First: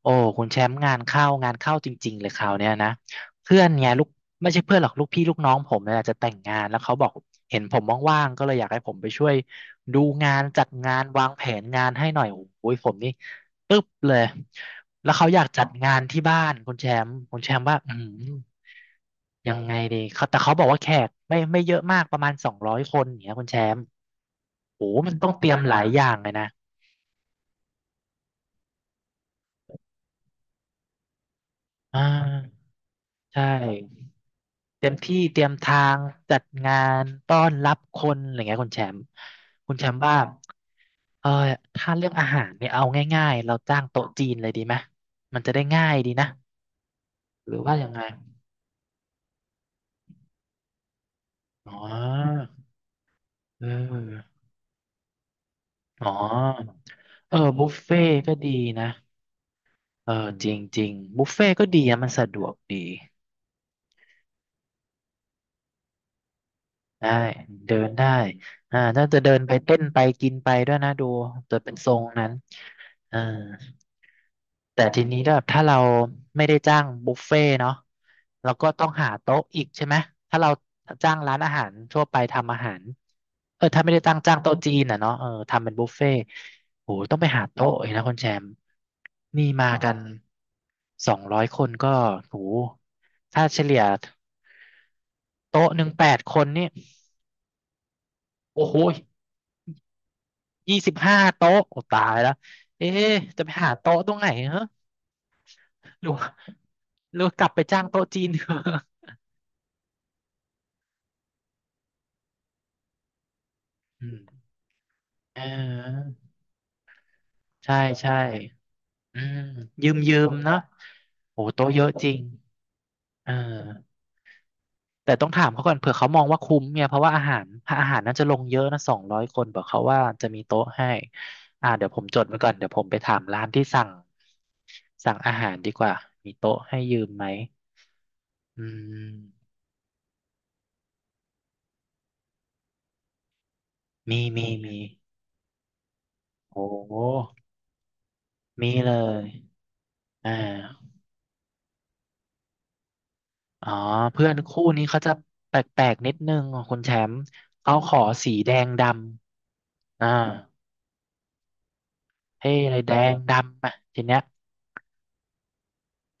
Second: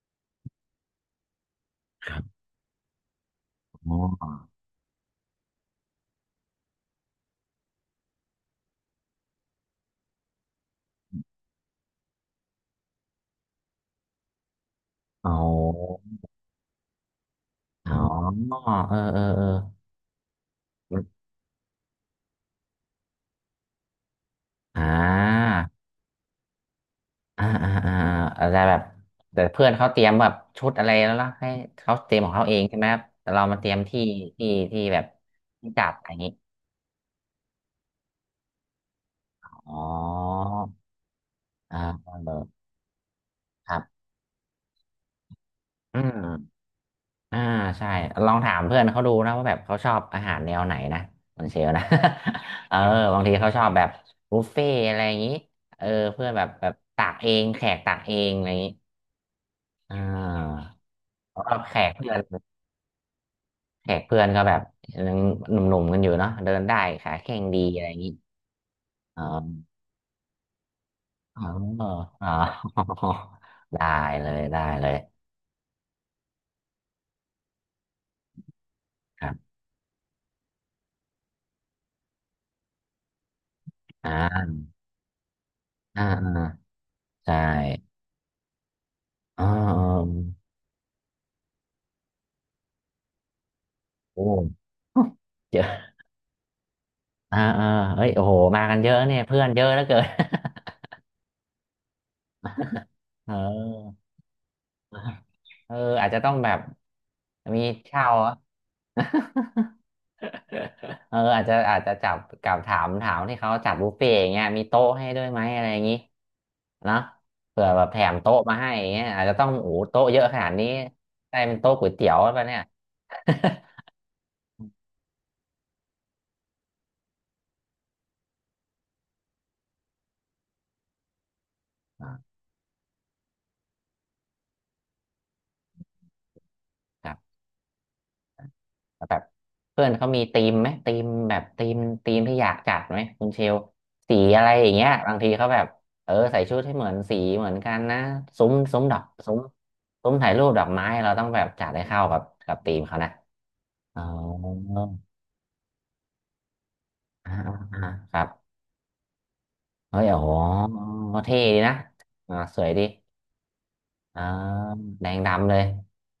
โอ้คุณแชมป์งานเข้างานเข้าจคริงรัๆบเลยคราวเนี้ยนะเพื่อนไงอ๋ลูกไม่ใช่อเพื่อนหรอกลูกพี่ลูกน้องผมเนี่ยจะแต่งงานแล้วเขาบอกเห็นผมว่างๆก็เลยอยากให้ผมไปช่วยดูงานจัดงานวางแผนงานให้หน่อยโอ้ยผมนี่ปึ๊บเลยแล้วเขาอ๋ออยากจัดงานที่บ้านคุณแชมป์คุณแชมป์ว่าอ๋อเออเออเอยังไงดีเขาแต่เขาบอกว่าแขกอไม่เยอะมากประมาณสองร้อยคนอย่างเงี้ยคุณแชมป์อ่โอ้มันต้องเตารียมหลายอย่างเลยนะอ่าอ่าอ่าอาจจะแบบแต่เพื่อนเขาเตรียมแบบชุดอะไรแล้วล่ะให้เขาอ่เตรียมของเขาเองาใช่ไหมครับแต่ใช่ เรามาเตรียมที่ที่เตรียมแบบที่เตรียมที่ทาจัดงอะไรอย่างนี้จัดงานต้อนรับคนอะไรเงี้ยคุณแชมป์คุอ๋อณแชมป์ว่าเอออ่าถ้าเรื่องอาเออหารเนี่ยเอาง่ายๆเราคจ้ารังบโต๊ะจีนเลยดีไหมมันจะได้ง่ายอืดีนะม อ่าหรือว่าใช่ยังไงลองถามเพื่อนเขาดูนะว่าแบบเขาชอบอาหารแนวไหนนะคนเชลอ๋อนะ เออบางทีเขาชเออบแบบอบุฟเฟ่อะไรอย่างนี้เอออ๋เพื่อนแบบแบอบตักเอเอองแขบุฟกตัเฟ่กเองก็อะดีไรอย่างนี้นะอ่เออจริงาจริงบุฟเพราะเฟ่ว่าก็แขดีกอะมันเพื่อสะดนวกดีแขกเพื่อนก็แบบยังหนุ่มๆกันอยู่เนาะเดินได้ได้ขาแข็งดีเดิอะไรนอย่างได้นี้อ่าน่าจะอ๋อเดินไปเต้นไปกินไปด้วยนะดูอ๋อจะเป็นทรงนั้อ๋อ น อ่า ได้เลยได้แต่เลยทีนี้แบบถ้าเราไม่ได้จ้างบุฟเฟ่ต์เนาะเราก็ต้องหาครัโต๊ะบอีกใช่ไหมถ้าเราจ้างร้านอาหารทั่วไปทำอาหารเออถ้าไม่ได้อ่ตั้งจ้างาโต๊ะจีนอ่ะเนาะเออทำเป็นบุฟอ่าเฟ่ต์อ่าโหต้องไปใช่หาโต๊ะอีกนะคุณแชมป์อ๋นี่อมากันสองร้อยคนก็โหถ้าเฉลี่ยโอ้ เจอ โต๊ะ 1 8 คนนี่อ่าเออเฮ้ยโอ้โหโอ้มาโหกันเยอะเนี่ยเพื่อนเยอะเหลือเกิน ยี่สิบห้าโต๊ะโอ้ตายแล้วเอ๊ะ จะไปหาเออโต๊ะตรงไหนเหรอเออหรือาอจจะว่าต้องแบบหรือว่ากลับไปมีจ้างโต๊ะเช่าจีนอะ เถอะ เอออาจจะอาจจะจับกับถามที่เขาจัดบุฟเฟ่อืต์อย่างเงี้มยมีโต๊ะให้ด้วยไหอ่มอะไรอย่างงี้าเนาะเผื่อใช่แบบแถใช่มโต๊ะมาให้อย่างเงี้ยอือาจจะมต้องโอ้โหยืมโต๊ะยืเยอะมขนาเนดอะนี้ได้โอ้เป็นโต๊ะโต๊ะเยก๋อะวยจเตี๋ริยงวแล้วปะเนี่ย เออแต่ต้องถามเขาก่อนเผื่อเขามองว่าคุ้มเนี่ยเพราะว่าอาหารถ้าอาหารน่าจะลงเยอะนะสองร้อยคนบอกเขาว่าจะมีโต๊ะให้อ่าเดี๋ยวผ มอ่าจดไว้ก่อนเดี๋ยวผมไปถามร้านที่สั่งอาหารดีกว่ามีโต๊ะให้ยืคมรัไหมบ อืแล้วมแบบเพื่อนเขามีธีมไหมธีมแบบธีมธีมที่อยากจัดไหมคุณเชลสีมีอะมีไรอย่างมีเงี้ยบางทีเขาแบบเออใส่ชุดโอ้ให้เหมือนสีเหมือนกันนะซุ้มมีซุ้มเลดอกยซุ้มซุ้มอ่า ถ่ายรูปดอกไม้เราต้องแบบจัดให้เข้ากับธีมเขานะอ๋ออ๋อเพื่อนคู่นี้เขาจะแปลกๆนิดนึงอ่ะคุณแชมป์อ่าอ่าเขาขอครับสีแดงดำเฮ้ยอ่าโอ้โหเท่ดีนะอ่าเท่สวยเลยดีแดงดำอ่ะทีเนี้ยอ่าแดงดำเลย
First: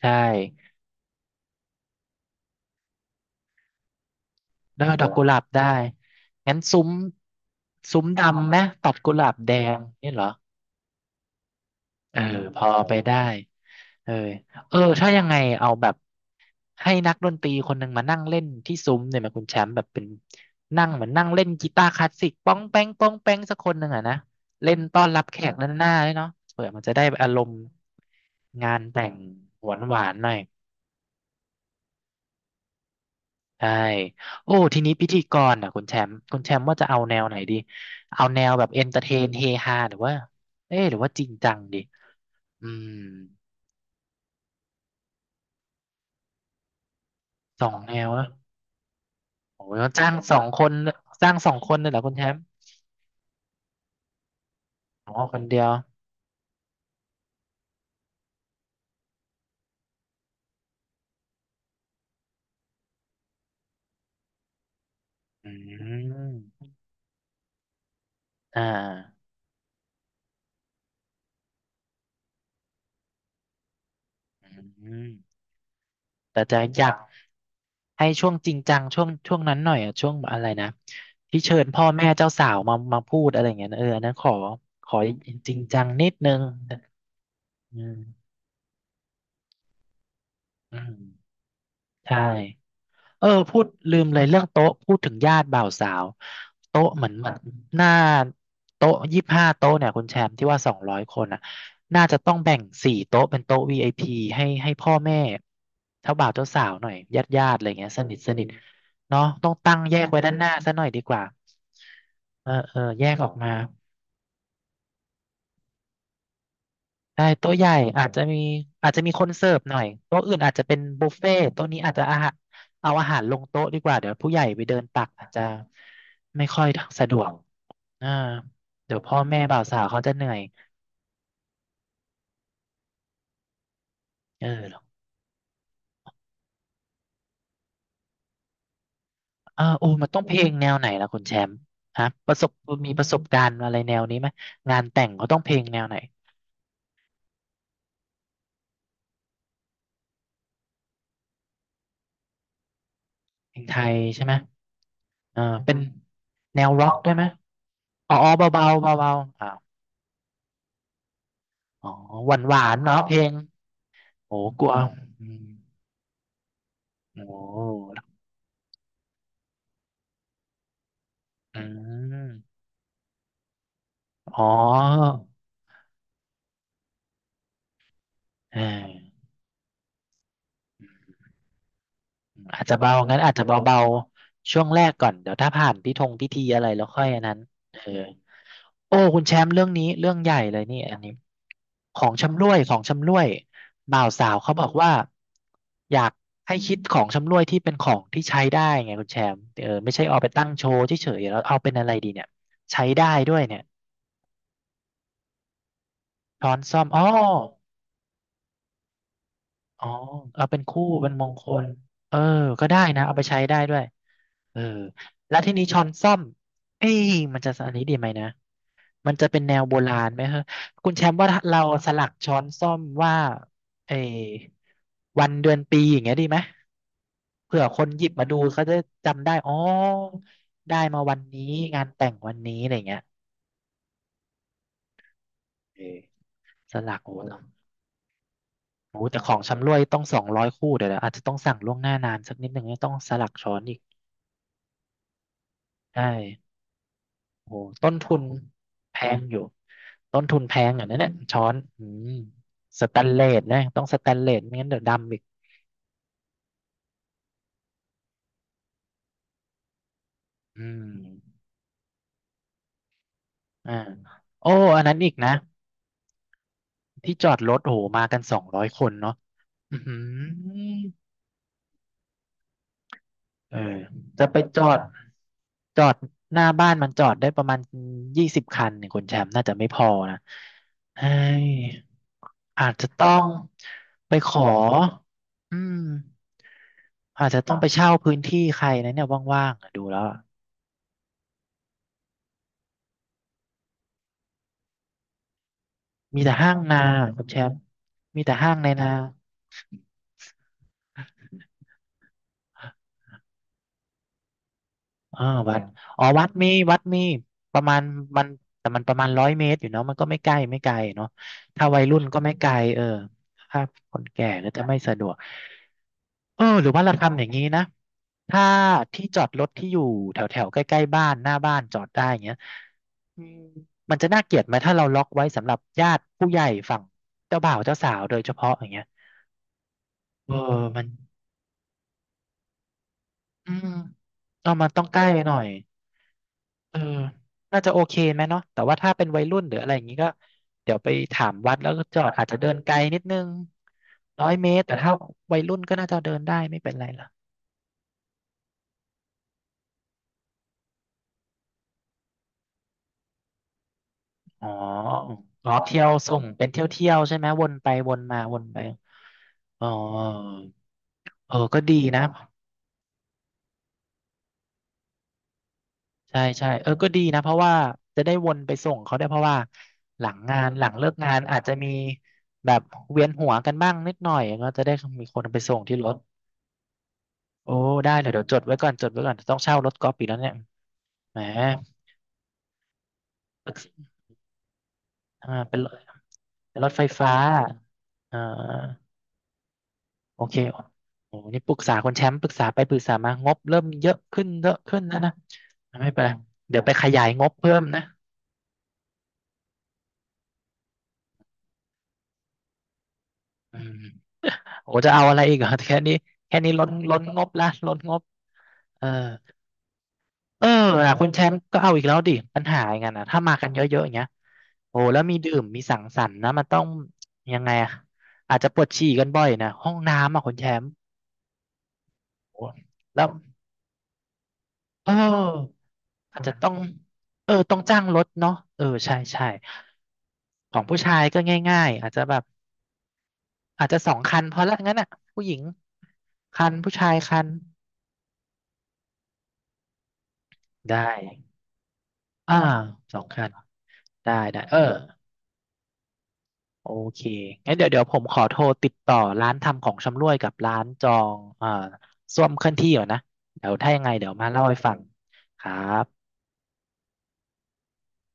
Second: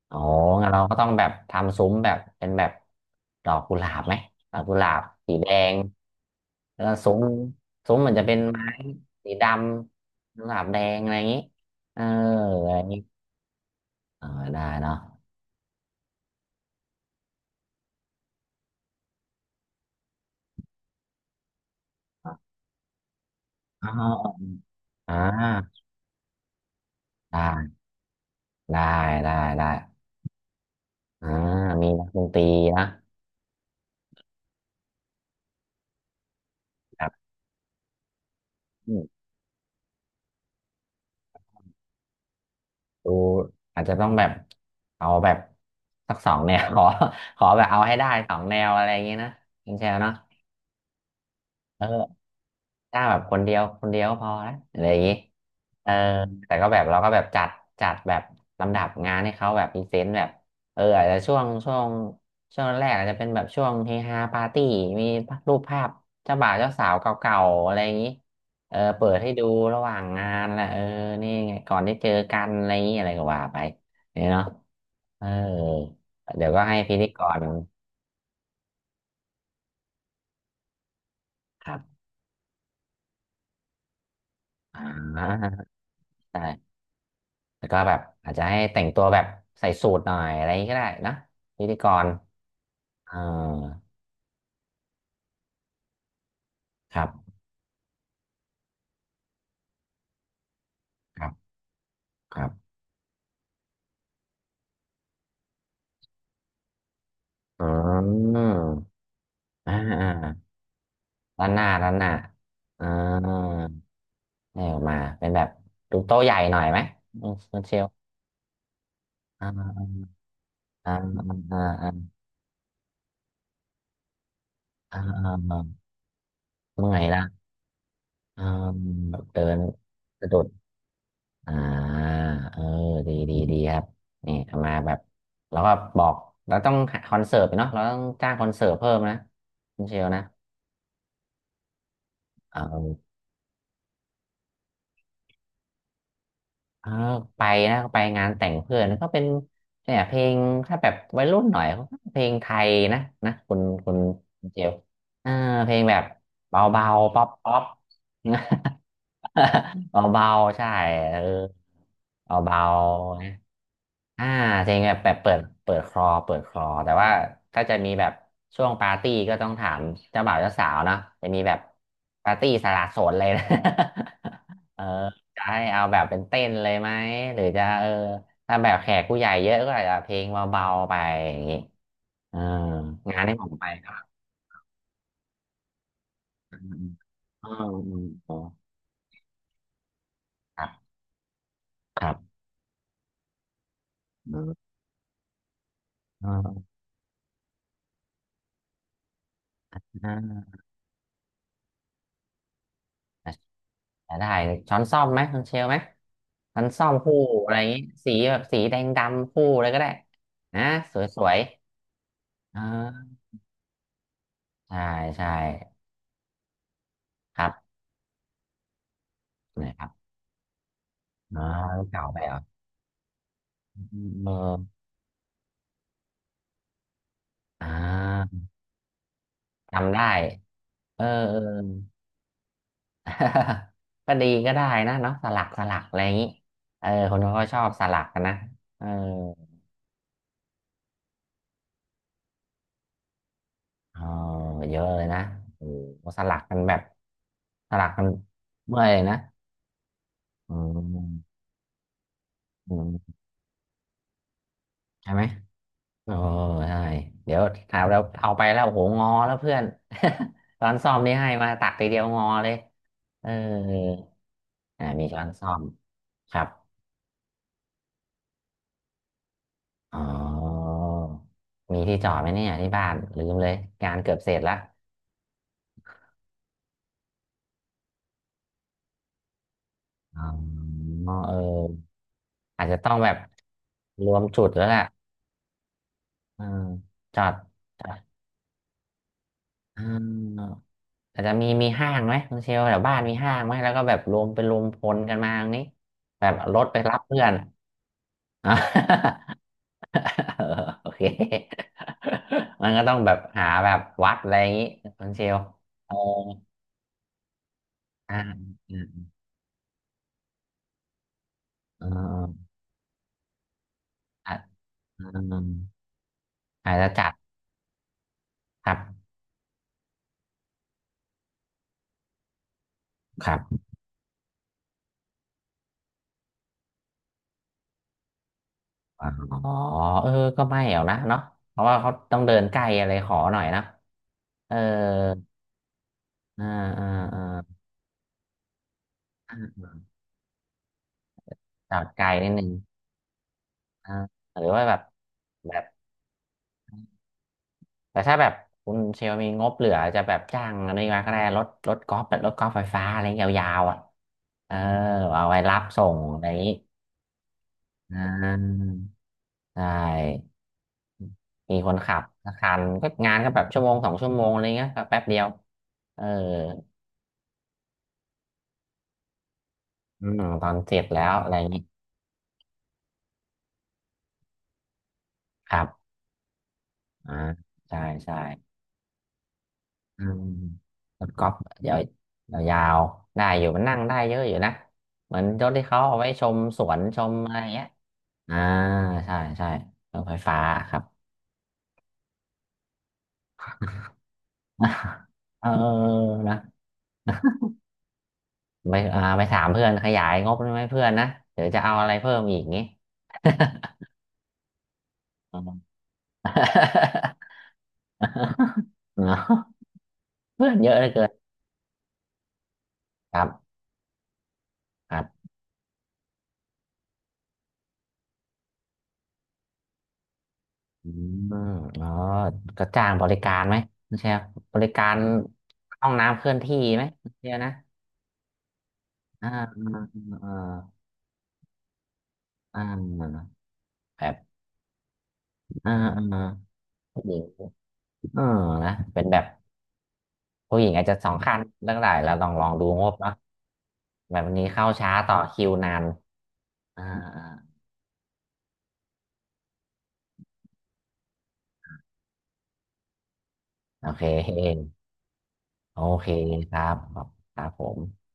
ใช่โอ้งั้นเราก็ต้องแบบทำซุ้มแบบเป็นแบบดอกกุหลาบไหมดอกกุหแล้วลาก็บดอกกุหสีลาบแดได้ง งั้นซุ้แล้มวซุ้มซุ้มซุ้มมันจะเป็นดำไหมไม้ตัดกุหลาสีบดแดงนี่เหรอำสลับแดงอะไรอย่างนี้เออเออพอะอไรอย่างไปนี้ได้ เออเออได้เออเนาะถ้ายังไงเอาแบบให้นักดนตรีคนหนึ่งมานั่งเล่นที่ซุ้มเนี่ยไหมาคุณแชมป์แบบเป็นนั่งเหมือนนั่งเล่นกีตาร์คลาสสิกป้องแป้งป้องแป้งสักคนหนึ่อ๋งอะนะอเล่นต้อนอ่รับแขกด้านาหน้าด้ยเนาะเผื่อมันจะได้อารมณ์ได้งานได้แต่งได้หได้วานหวานหน่อยอ่ามีนักดนตรีนะใช่โอ้ทีนี้พิธีกรอ่ะคุณแชมป์คุณแชมป์ว่าจะเอาแบบแนวไหนดีเอาแนวแบบเอนอืเตอร์มเทนเฮฮาหรือว่าเอ๊ะหรือว่าจริงจังดีอืมดูอาจจะต้องแบบเอาแบบสักสองแนว ขอขอแบสบองเอาแนให้ได้วนะ สองแนวอะไรอย่างนี้นะโอ้คุยณแชเขาร์จ้าเนาะงสองคนจ้างสองคนเลยเหรอคุณแชเออ มป์ถ้าแบบคนเดียวคนเดียวก็พอนะอะไรอย่างอ๋อนี้คนเดียวเออแต่ก็แบบเราก็แบบจัดจัดแบบลำดับงานให้เขาแบบพรีเซนต์แบบเอออาจจะช่วงแรกอาจจะเป็นแบบช่วงเฮฮาปาร์ตี้มีอืรูปภาพเจ้าบ่าวมเจ้าสาวเก่าๆอะไรอย่างนี้อ่เออเปิดาให้ดูระหว่างงานแหละเออนี่ไงก่อนได้เจอกันอะไรอย่างนี้อะไรก็ว่าไปเนี่ยเนาะอืมเออแต่เดี๋ยวจะก็ให้อยากพิธีกรให้ช่วงจริงจังช่วงช่วงนั้นหน่อยอะช่วงอะไรนะที่เชิญครับพ่อแม่เจ้าสาวมามาพูดอะไรอย่างเงี้ยนะเอออันนั้นขออ่ขอาจริงจังนิดนึงใช่ แล้วอืก็แบบมอาจจะให้แต่งตัวแบบใส่สูทหน่อยอะไรอย่างนี้อืก็ได้มนะพิธีกรใช่ เเออพูดออลืมเลยเรื่องโต๊ะพูดถึงญาติบ่าวสาวโต๊ะคเหรัมือนเหมือบนหน้าโต๊ะยี่สิบห้าโต๊ะเนี่ยคุณแชมป์ที่ว่าสองร้อยคคนรัอ่ะบน่าจะต้อคงรัแบ่งบ4 โต๊ะเป็นโต๊ะ VIP ให้พ่อแม่เจ้าบ่าวเจ้าสาวหน่อยญาติญาติอะอืไรเงี้ยสนิทสนิทมเนาะต้องอ่าตั้งแยกอ่าไว้ด้านหน้าซะหน่อยดีกว่าด้านหน้าด้านหน้าเออเอออ่าแยกออกมา ให้ออกมาเป็นแบบดูโต๊ะใหญ่หน่อยไหมใช่อืมโต๊ะคุใหณญ่เชลอาจจะมีอาจจะมีคนเสิร์ฟหน่อยอ่าโต๊ะอื่นอาจจะเป็นอ่าบุฟเฟ่ต์อ่าโต๊ะนี้อ่าอาจจะอาหารเอาอาหารลงโต๊ะดีกว่าเดี๋ยวผู้ใหญ่ไปเดินอ่าตักออาจจะ่าไม่ค่อยเมื่อยสะดละวกอ่าอ่าเดี๋ยวแบพ่อบแม่เดินบ่าวสาวเขาจะเหนื่สะอดุยด อ่าเออดีดีดีครับนี่เอเอามาอแบบแล้วก็บอกเราต้องหาคอนเสิร์ตเนาะเราต้องจ้างคอนเสิร์ตเพิ่มนะเออคุณโอ้เชลมันต้อนะงเพลงแนวไหนล่ะคุณแชมป์ฮะประสบมีเออประสบการณ์อะไรแนวนี้ไหมงานแต่งเขาต้องเพลงแนวไหนเออไปนะไปงานแต่งเพื่อนก็เป็นเนี่ยเพลงถ้าแบบวัยรุ่นหน่อยเขาก็เพลงไทยนะนะเพคุลณงไทคุยณใช่ไหมคุณเชลเออเออเพเป็ลนงแบบแนเบาวร็อกด้วๆยไหป๊มอปป๊อป อ๋อเบาๆเบาๆอ่าว เบาๆใช่เอออ๋อหเบาวานๆเนาะเพลงๆ อ่าโอ้กลัเพวลงแบบแบบอืเปิดม เปิดคลอเปิดคลอแต่ว่าโอ้ถ้าจะมีแบบช่วงปาร์ตี้ก็ต้องถามเจ้าบ่าวเจ้าสาวเนาะจะมีแบอืบปามร์ตี้สละโสดเลยนะ อ๋อ เออจะให้เอาแบบเป็นเต้นเลยไหมหรือจะเออถ้าอ่าแบบแขกผู้ใหญ่เยอะก็อาจจะเพลงเบาๆไปอย่างงี้เอออาจจะเบางั้งานนอาให้จจะผมไปเบาก็ๆช่วงแรกก่อนเดี๋ยวถ้าผ่านพิธงพิธีอือะมไรแล้วค่อยอันนั้นอืมอืมเอออืมอโอ้คุณแชมป์เรื่องนี้เรื่องใหญ่อเลคยรันี่บอันนี้ขคอรังบชำร่วยของชำร่วยบ่าวสาวเขาอบอกว่าอยากให้ืคิดของชำร่วยที่เป็นของที่ใช้ได้ไงคุณแชมป์เออไม่ใช่เอาไปตั้ม งโชว์เฉยๆแล้วเอาเป็นอะไรดีเนี่ยใช้ได้ด้วยเนี่ยจะได้ช้อนส้อมไหมช้อนเชลไหมช้อนช้อนซ่อส้มอมอ๋อ คู่อะไรอย่างงี้สีแบบสีแดงดำคู่อะไรก็อ๋อได้เอาเป็นนะคู่เป็นสมวงยคลเออๆเอ่าก็ได้นะเอาไปใช้ได้ด้วยเออใช่ใช่แล้วทีนี้ช้อนส้อมเอ้ยมัคนรัจะอันบนี้ดีไหมนะมันจะเป็นแนวโบนะครับราณไหมฮะคุณแชมป์ว่าอ๋อเราสลัเก่ากไปเหช้รออนส้อมว่าเออเออวันเดือนปีอย่างเงี้ยดีไหมเผื่ออ่คนหยิบมาดูาเขาจะจำได้อ๋อจำได้ได้มาเออวันเออ นี้งานแต่งวันนี้อะไรเงี้ย ก็ดีก็ได้นะเนาะสลักสลัเอกอะอไรอย่างนี้สเออลักโอ้คนโหเขาก็ชอบสลักกันนะเออโอ้โหแต่ของชำร่วยต้อง200 คู่เดี๋ยวอาจจะต้องสั่งล่วงหน้านานสักนิดหนึ่งเนี่ยต้องสลักช้อนอีกเอ๋อเยอะเลยนะโอ้ใช่ โหสลักกันแบบโอ้โหสลัต้กนกันทุนเมื่อยแพเลยนะงอยู่ต้นทุนแพอืงอ่ะนั่นแหละม ช้อนอืมอืสแตนมเลสนะต้องสแตนเลสไม่งั้นเดี๋ยวใช่ดำอีไหกมโอ้ใช่เดี๋ยวถามเราเอาไปแล้วโอ้โหงอแล้วเพื่อน ช้อือนซ่อมนี่ให้มมาตักทีเดียวงอเลยเอออ่าโอ้อันอ่านั้นมีอีกช้อนนะซ่อมครับที่จอดรถโอ้หมากัน200 คนเนาะอือหือ๋ออมีที่จอดไหมเนี่ยที่บ้านลืมเลเอยองานเกือบจะเสไปร็จละจอดจอดหน้าบ้านมันจอดได้ประมาณ20 คันเนี่ยคุณแชมป์น่าจะไม่พอนะอ๋อเฮ้เอย ออาอาจจจะจะต้องต้แบอบงรไปวมขอจุดแล้วแหละอืมเออจออาจดจะต้องไปจเช่าอพื้ดนที่ใครนะเนี่ยว่างๆอะดูอ่า แล้วอะอาจจะมีมีห้างไหมคุณเชลแถวบ้านมีห้างไหมแล้วก็แบบรวมเป็นรวมพลกันมาอย่างนี้มีแบแต่บห้ารงถไปนารับเพื่คุอณน แชมป์มีแต่ อะห้างในอ่นาะ โอเคมันก็ต้องแบบหาแบบวัดอะไรอย่างนี้คุณเชอ่าลวัดเอออ๋อวัดมีวัดมีประมาณอ่ามันแต่มันประมาณอ่าร้อยเมตรอยู่เนาะมันก็ไม่ใกล้ไม่ไกลเนาะถ้าวัยอ่รุ่นก็ไม่ไกาลเออถ้าคนแก่ก็จะอ่าไม่สะดวกเออหรือ่าออาจว่าจะเราจัดทำอย่างนี้นะถ้าครัที่บจอดรถที่อยู่แถวแถวใกล้ๆบ้านหน้าบ้านจอดได้อย่างเงี้ย อืครัมบมันจะน่าเกลียดไหมถ้าเราล็อกไว้สำหรับญาติผู้ใหญ่ฝั่งเจ้าบ่าวเจ้าสาวโดยเฉพาะอย่างเงี้ยอ๋อเออเออก็ไม่มัเอานนะเนาะเพราะว่าเขาต้องเดินไกลอะไรขอหน่อยอืนะมเอาเออมันต้องใกล้หน่อยอ่าเอออ่าอ่าน่าจะโอเคไหมเนาะแต่ว่าถ้าเป็นวัยรุ่นหรืออะไรอย่างงี้ก็เดี๋ยวไปถามวัดแล้วจอก็ดจอไกลดอาจนิดจะนึเดิง นไกลนิดนึงอ่าร้อยหรืเมอตว่ารแบแต่บถ้าวัยแบรุ่นบก็น่าจะเดินได้ไม่เป็นไรหรอกแต่ถ้าแบบคุณเชลมีงบเหลือจะแบบจ้างอะไรมาก็ได้รถกอล์ฟแบบรถกอล์ฟไฟฟ้าอะไรยาวๆอ่ะอ๋อเออเอาไว้อ๋อรับเที่ส่ยวงส่อะงไรอย่างเป็นนี้เที่ยวเที่ยวใช่ไหมวนไปวอ่นมาวนไปาใชอ๋อ่เออมีก็คดีนขันะ บสักคันก็งานก็แบบชั่วโมงสองชั่วโมงอะไรเงี้ยก็แป๊บเดียวเออใช่ใช่เออก็ดีนะเพราะว่าจะได้วนไปส่งเขาได้วยเพราะว่าหอืลังมงาตนอนหลัเสงร็จเลิกแล้งาวนอะไรอาอจย่างจะนี้มีแบบเวียนหัวกันบ้างนิดหน่อยก็จะได้มีคนไปคส่งรับที่รถอ่าโอ้ใช่ได้เลยใช่ เดี๋ยวจดไว้ก่อนจดไว้ก่อนต้องเช่ารถกอล์ฟอือีกแล้วมเนี่ยรถแหมก๊อล์ฟเดี๋ยวยาวๆได้อยู่มันนั่งได้เยอะอยู่นะเหมือนอ่ารถเป็นที่รถเขาเอาไว้ชมเป็นสรถวนไฟชฟ้ามอะไรเงี้ยอ่อ่าาใช่ใช่รถไฟโอเคฟ้าครับ โอ้นี่ปรึกษาคนแชมป์ปรึกษาไปปรึกษามางบเริ่มเยอะขึ้นเยอะขึ้นนะ นะเออไม่เป็นไรนะเดี๋ยวไปขยายงบเพิ่มนะไปอ่าไปถามเพื่อนขยายงบได้ไหมเพื่อนนะเดี๋ยวจะเอาอะไรเพิ่มอีกงี้ อืมโอ้จะเอาอะไรอีกเหรอแค่นี้แค่นี้ล้นล้นงบละล้นงบ เออ เนอะเอเพื่ออนเยอะเหลือนะเกิคุณแชนมป์ก็เอาอีกแล้วดิปัญหาอย่างนั้นนะคถ้ารัมากันบ เยอะๆอย่างเงี้ยโอ้แล้วมีดื่มมีสังสรรค์นะมันต้องยังไงอะอาจจะปวดฉี่กันบ่อยนะห้องน้ำอ่ะคุณแชมป์อืมอ๋อโอ้ก็จ้างแล้บวริการไหมคุณเชียร์บริกาเอรอห้องน้ำอาจเคลื่จะอนต้องที่ไหมคุณเอเชียอร์นะต้องจ้างรถเนาะเออใช่ใช่อ่าอ่าของผู้ชายก็ง่ายๆอาจจะแบบอ่าอ่าอาจจะสองแบบคันพอละงั้นอ่ะผู้หญิงอ่าอ่าคันผู้ชายผู้หญิคังนเออนะเป็นแบบผู้หญิงได้ อาจจะสองคันเรื่องไหนแล้วลองอ่าลองดูงบสองเนาะคันได้แบบวันได้นี้เออ เข้าช้าต่อคิวนานโออ่าเคอ่างั้นเดี๋ยวผมขอโทรติดต่อร้านทำของชำร่วยกับร้านจองส้วมเคลื่อนที่ก่อนนะ เดี๋ยวถ้ายังโอไงเคเดี๋ยวมาโอเล่าให้ฟังครับเคครับครับผม